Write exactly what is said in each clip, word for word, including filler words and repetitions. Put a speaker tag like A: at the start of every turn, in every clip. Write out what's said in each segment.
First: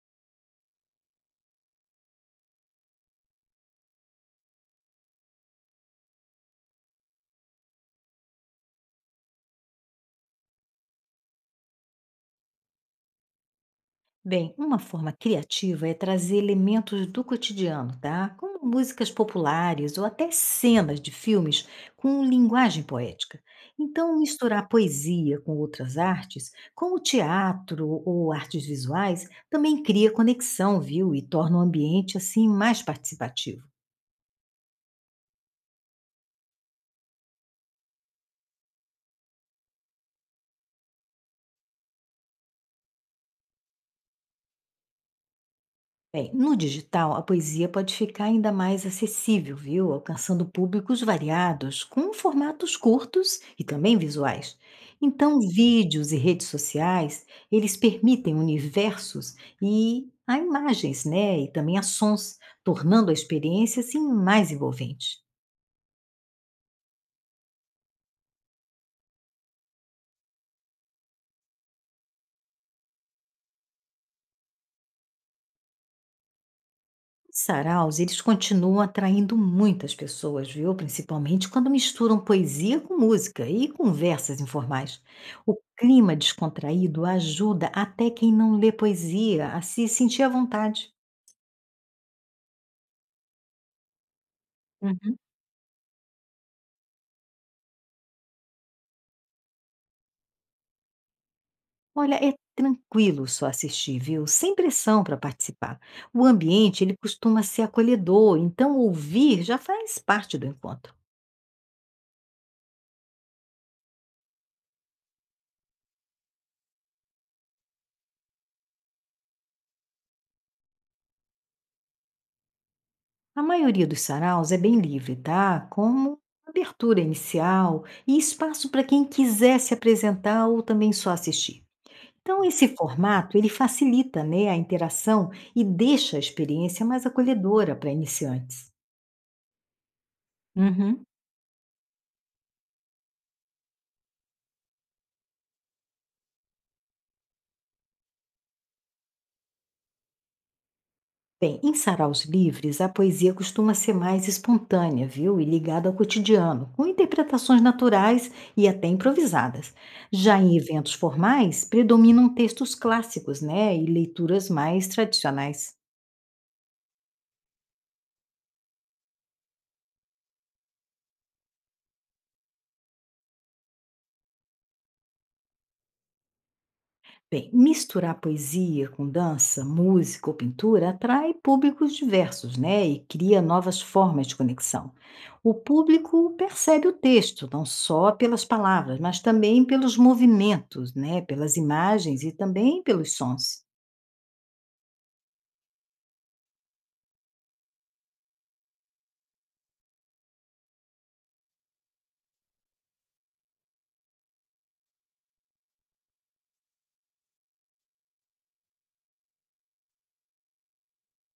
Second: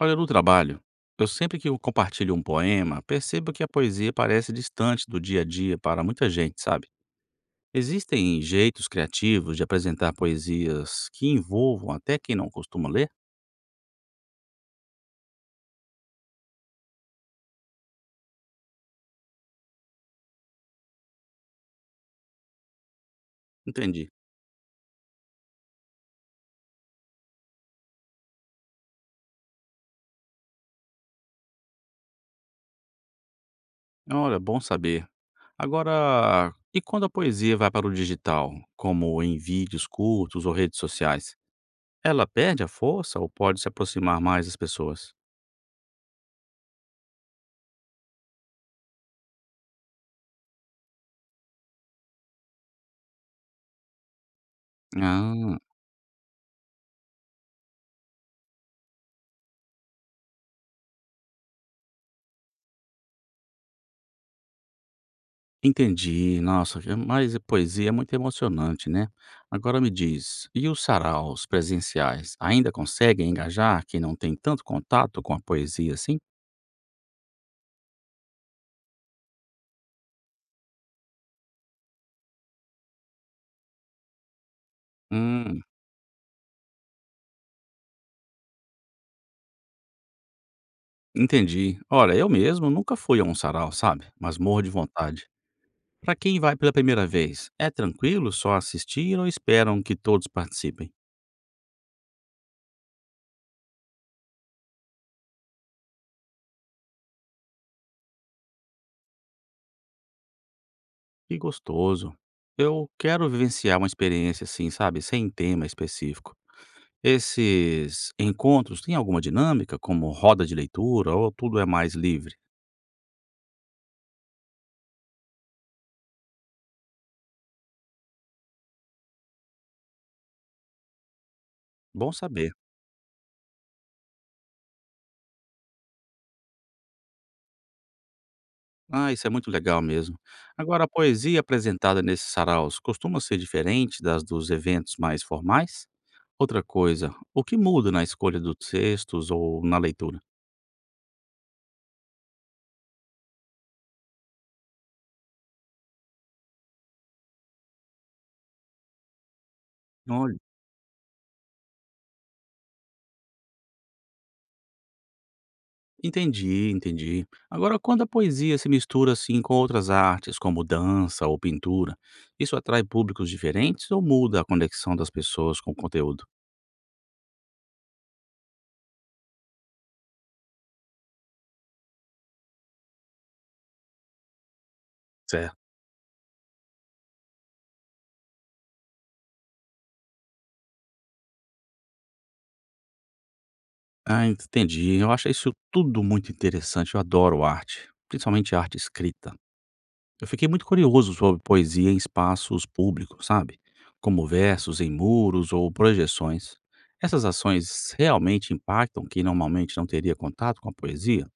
A: Olha, no trabalho, eu sempre que eu compartilho um poema, percebo que a poesia parece distante do dia a dia para muita gente, sabe? Existem jeitos criativos de apresentar poesias que envolvam até quem não costuma ler?
B: Bem, uma forma criativa é trazer elementos do cotidiano, tá? Como músicas populares ou até cenas de filmes com linguagem poética.
A: Entendi.
B: Então, misturar poesia com outras artes, como teatro ou artes visuais, também cria conexão, viu? E torna o ambiente assim mais participativo.
A: Olha, bom saber. Agora, e quando a poesia vai para o digital, como em vídeos curtos ou redes sociais? Ela perde a força ou pode se aproximar mais das pessoas?
B: Bem, no digital, a poesia pode ficar ainda mais acessível, viu? Alcançando públicos variados, com formatos curtos e também visuais. Então,
A: Ah.
B: vídeos e redes sociais, eles permitem universos e a imagens, né? E também a sons, tornando a experiência assim mais envolvente.
A: Entendi. Nossa, é, mas a poesia é muito emocionante, né. Agora me diz, e os saraus presenciais ainda conseguem engajar quem não tem tanto contato com a poesia assim?
B: Saraus, eles continuam atraindo muitas pessoas, viu? Principalmente quando misturam poesia com música e conversas informais. O
A: Hum,
B: clima descontraído ajuda até quem não lê poesia a se sentir à vontade.
A: entendi. Olha, eu mesmo nunca fui a um sarau, sabe, mas morro de
B: Uhum.
A: vontade. Pra quem vai pela primeira vez, é tranquilo só assistir ou esperam que todos participem?
B: Olha, é tranquilo só assistir, viu? Sem pressão para participar. O ambiente, ele costuma ser acolhedor, então ouvir já faz parte do encontro.
A: Que gostoso. Eu quero vivenciar uma experiência assim, sabe, sem tema específico. Esses encontros têm alguma dinâmica, como roda de leitura ou tudo é mais livre?
B: A maioria dos saraus é bem livre, tá? Como abertura inicial e espaço para quem quiser se apresentar ou também só assistir.
A: Bom
B: Então,
A: saber.
B: esse formato ele facilita, né, a interação e deixa a experiência mais acolhedora para iniciantes.
A: Ah, isso é muito legal mesmo. Agora, a
B: Uhum.
A: poesia apresentada nesses saraus costuma ser diferente das dos eventos mais formais? Outra coisa, o que muda na escolha dos textos ou na leitura?
B: Bem, em saraus livres, a poesia costuma ser mais espontânea, viu? E ligada ao cotidiano, com interpretações naturais e até improvisadas. Já
A: Olha,
B: em eventos formais, predominam textos clássicos, né? E leituras mais tradicionais.
A: entendi, entendi. Agora, quando a poesia se mistura assim com outras artes, como dança ou pintura, isso atrai públicos diferentes ou muda a conexão das pessoas com o conteúdo?
B: Bem, misturar poesia com dança, música ou pintura atrai públicos diversos, né? E cria novas formas de conexão. O
A: Certo.
B: público percebe o texto, não só pelas palavras, mas também pelos movimentos, né? Pelas imagens e também pelos sons.
A: Ah, entendi. Eu acho isso tudo muito interessante. Eu adoro arte, principalmente arte escrita. Eu fiquei muito curioso sobre poesia em espaços públicos, sabe? Como versos em muros ou projeções. Essas ações realmente impactam quem normalmente não teria contato com a poesia?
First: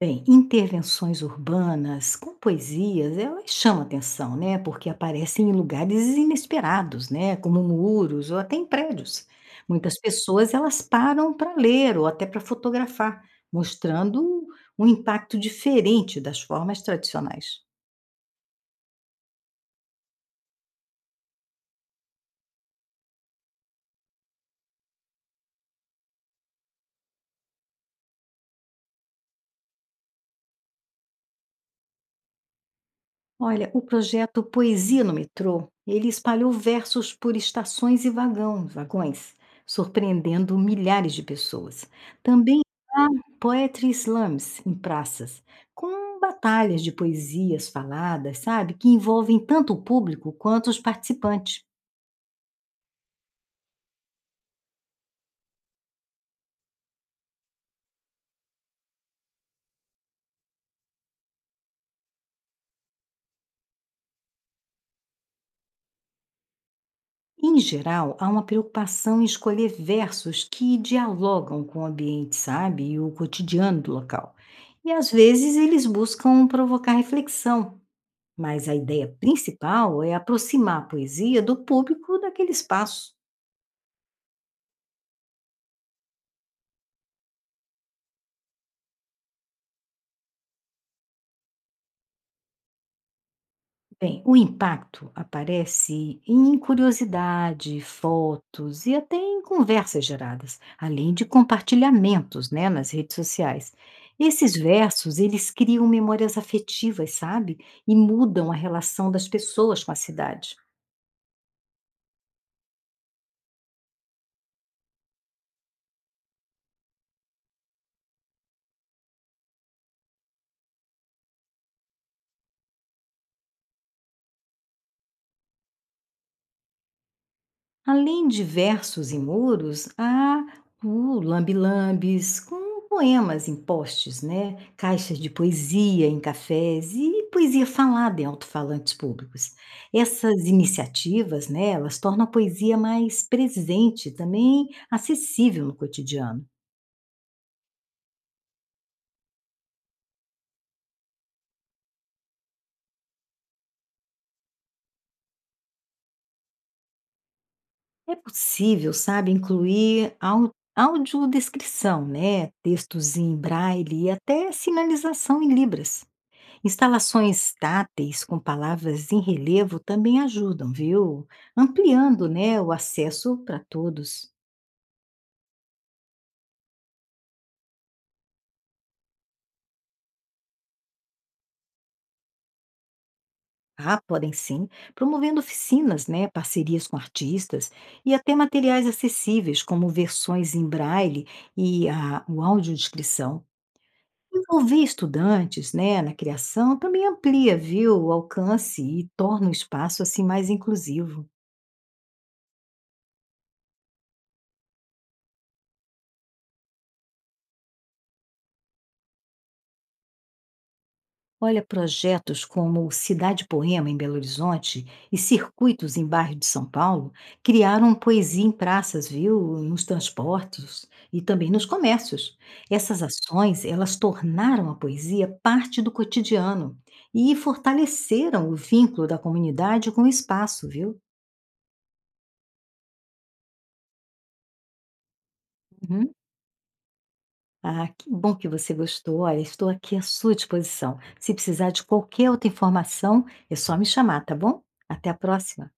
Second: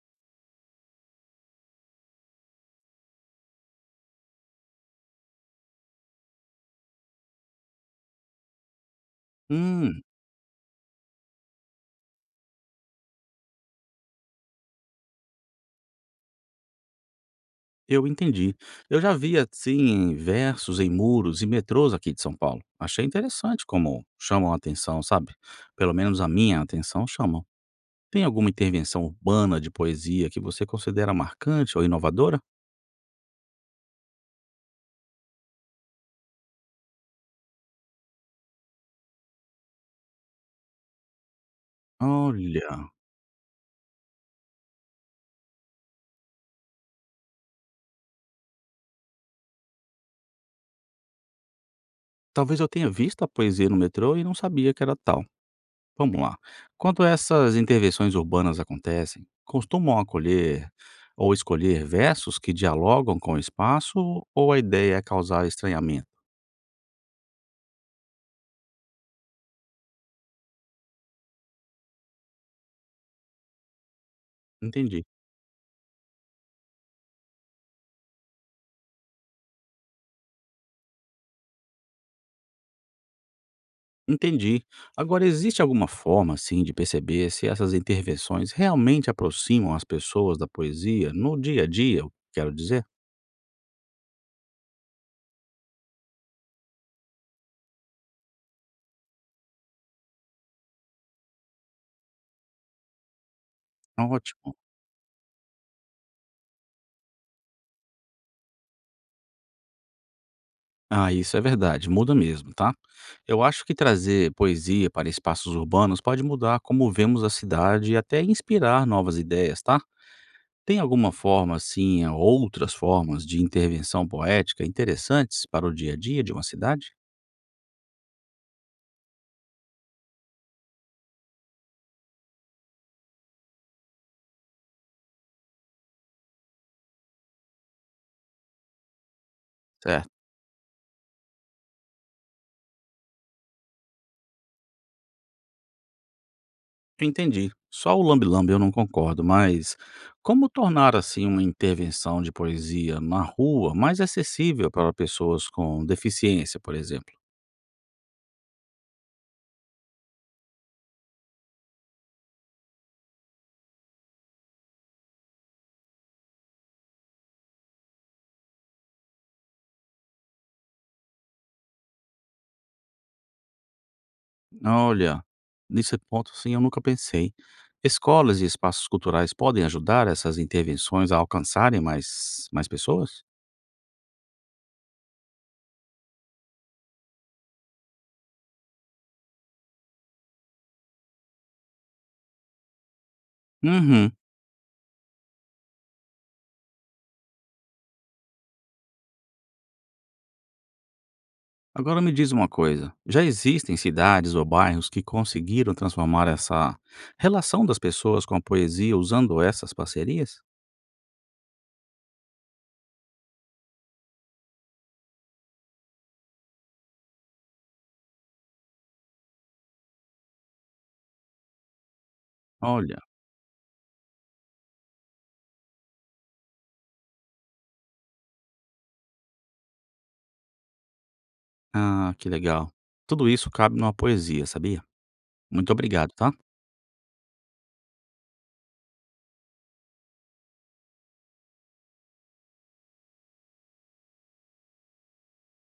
B: Bem, intervenções urbanas com poesias, elas chamam atenção, né? Porque aparecem em lugares inesperados, né? Como muros ou até em prédios. Muitas
A: Hum,
B: pessoas elas param para ler ou até para fotografar, mostrando um impacto diferente das formas tradicionais.
A: eu entendi. Eu já vi assim versos em muros e metrôs aqui de São Paulo. Achei interessante como chamam a atenção, sabe? Pelo menos a minha atenção chamam. Tem alguma intervenção urbana de poesia que você considera marcante ou inovadora?
B: Olha, o projeto Poesia no Metrô, ele espalhou versos por estações e vagão, vagões, surpreendendo milhares de pessoas. Também
A: Olha,
B: há poetry slams em praças, com batalhas de poesias faladas, sabe, que envolvem tanto o público quanto os participantes.
A: talvez eu tenha visto a poesia no metrô e não sabia que era tal. Vamos lá. Quando essas intervenções urbanas acontecem, costumam acolher ou escolher versos que dialogam com o espaço ou a ideia é causar estranhamento?
B: Em geral, há uma preocupação em escolher versos que dialogam com o ambiente, sabe, e o cotidiano do local. E
A: Entendi.
B: às vezes eles buscam provocar reflexão. Mas a ideia principal é aproximar a poesia do público daquele espaço.
A: Entendi. Agora, existe alguma forma, assim, de perceber se essas intervenções realmente aproximam as pessoas da poesia no dia a dia? Quero dizer,
B: Bem, o impacto aparece em curiosidade, fotos e até em conversas geradas, além de compartilhamentos, né, nas redes sociais. Esses
A: ótimo.
B: versos, eles criam memórias afetivas, sabe? E mudam a relação das pessoas com a cidade.
A: Ah, isso é verdade, muda mesmo, tá? Eu acho que trazer poesia para espaços urbanos pode mudar como vemos a cidade e até inspirar novas ideias, tá? Tem alguma forma, assim, outras formas de intervenção poética interessantes para o dia a dia de uma cidade?
B: Além de versos e muros, há o lambe-lambes com poemas em postes, né? Caixas de poesia em cafés e poesia falada em alto-falantes públicos.
A: Certo,
B: Essas iniciativas, né, elas tornam a poesia mais presente, e também acessível no cotidiano.
A: entendi. Só o lambe-lambe eu não concordo, mas como tornar, assim, uma intervenção de poesia na rua mais acessível para pessoas com deficiência, por exemplo?
B: É possível, sabe, incluir au- audiodescrição, né, textos em braille e até sinalização em libras. Instalações táteis com palavras em relevo também ajudam, viu? Ampliando, né, o acesso para todos.
A: Olha, nesse ponto, sim, eu nunca pensei. Escolas e espaços culturais podem ajudar essas intervenções a alcançarem mais, mais pessoas?
B: Ah, podem sim, promovendo oficinas, né, parcerias com artistas e até materiais acessíveis, como versões em braille e a, o audiodescrição.
A: Uhum.
B: Envolver estudantes, né, na criação também amplia, viu, o alcance e torna o espaço assim mais inclusivo.
A: Agora me diz uma coisa: já existem cidades ou bairros que conseguiram transformar essa relação das pessoas com a poesia usando essas parcerias?
B: Olha, projetos como o Cidade Poema em Belo Horizonte e circuitos em bairro de São Paulo criaram poesia em praças, viu? Nos transportes e também nos comércios.
A: Olha,
B: Essas ações, elas tornaram a poesia parte do cotidiano e fortaleceram o vínculo da comunidade com o espaço, viu?
A: ah, que legal. Tudo isso cabe numa poesia, sabia? Muito obrigado,
B: Uhum.
A: tá?
B: Ah, que bom que você gostou. Olha, estou aqui à sua disposição. Se precisar de qualquer outra informação, é só me chamar, tá bom? Até a próxima.